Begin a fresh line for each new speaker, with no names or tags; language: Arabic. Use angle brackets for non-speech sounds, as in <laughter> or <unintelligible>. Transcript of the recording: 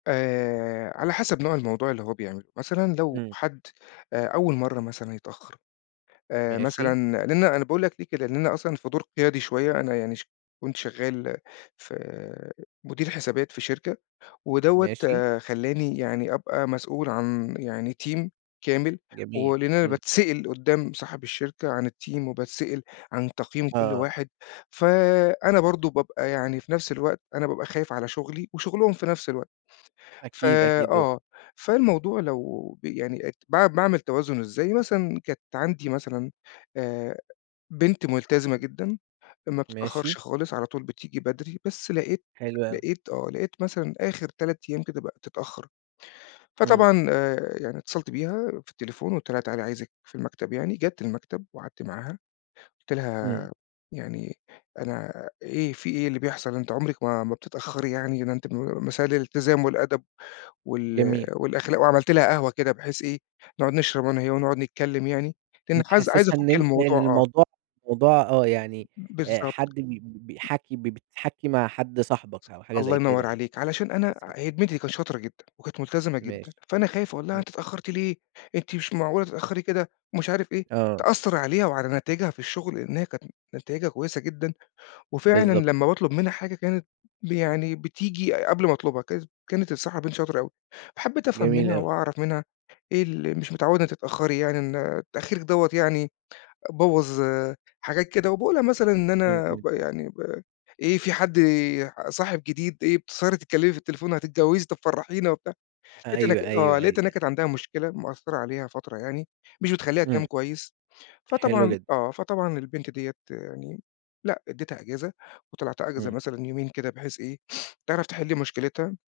آآ، على حسب نوع الموضوع اللي هو بيعمله مثلًا، لو
امم.
حد آآ، أول مرّة مثلًا يتأخّر، آآ،
ماشي.
مثلًا لأن أنا باقول لَك ليه كده، لإن أنا أصلًا في دور قيادي شوية، أنا يعني ش كنت شغال في آآ، مدير حسابات في شركة، ودوّة
ماشي.
آآ، خلاني يعني أبقى مسؤول عن يعني تيم كامل،
جميل،
ولأن أنا
امم.
باتسأل قدّام صاحب الشركة عن التيم وباتسأل عن تقييم كُل
آه.
واحد، فأنا برضه بابقى يعني في نفس الوقت أنا بابقى خايِف على شُغلي وشُغلهم في نفس الوقت، ف
أكيد، أكيد، و
آه، فالموضوع لو ب يعني باع باعمل توازن إزاي مثلًا. كانت عندي مثلًا آآ، بنت مُلتزِمة
<unintelligible>
جدًا، ما
ماشي.
بتتأخرِش خالص، على طول بتيجي بدري، بس لقيت
حلو أوي.
لقيت آه، لقيت مثلًا آخر 3 أيام كده بقِت تتأخر.
امم.
فطبعًا آآ، يعني اتصلت بيها في التليفون وقُلت لها تعالي عايِزِك في المكتب، يعني جات المكتب وقعدت معاها، قُلت
امم.
لها يعني أنا إيه فيه إيه اللي بيحصل؟ أنتِ عمرك ما ما بتتأخري يعني، ده أنتِ <unintelligible> مثال الالتزام والأدب وال
جميل.
والأخلاق، وعملت لها قهوة كده بحيث إيه نقعد نشرب أنا وهي ونقعد نتكلّم يعني، لأن حز عايِز
بتحسسها إن
أفُكّ
أنت إن
الموضوع آه.
الموضوع موضوع آه، يعني آآ،
بالضبط.
حد بي بي
<unintelligible>
بيحَكي ب بتحَكي مع حد صاحبك أو حاجة
الله
زي كده
ينور
يعني،
عليك، علشان أنا هي
بالضبط.
البنت دي كانت شاطرة جدًا وكانت مُلتزمة جدًا،
ماشي.
فأنا خايِف أقول لها
امم.
أنتِ اتأخرتِ ليه، أنتِ مش معقولة تتأخري كده مش عارِف إيه،
آه.
تأثر عليها وعلى نتايجها في الشغل، لأن هي كانت نتايجها كويسة جدًا. وفعلًا
بالضبط.
لمّا باطلب منها حاجة كانت ب يعني بتيجي أ قبل ما أطلبها، ك كانت الصراحة بنت شاطرة أوي. حبّيت أفهم
جميل
منها
أوي.
وأعرِف منها إيه ال مش متعودة تتأخري يعني، إن تأخيرك ده يعني بوّظ آآ، حاجات كده. وباقول لها مثلًا إن
امم،
أنا
امم
ب
طبعًا.
يعني ب إيه فيه حد صاحب جديد، إيه بتسهري تتكلّمي في التليفون، هتتجوزي طب فرحينا وبتاع. لقيت إن
أيوه أيوه
آه،
أيوه،
لقيت إن هي
أيوه.
كانت عندها مشكلة مأثرة عليها فترة يعني مش بتخليها تنام
امم.
كويس،
حلو
فطبعًا
جدًا.
آه، فطبعًا البنت دي يعني لأ اديتها إجازة وطلعتها إجازة
امم.
مثلًا يومين كده بحيث إيه؟ تعرف تحل مشكلتها.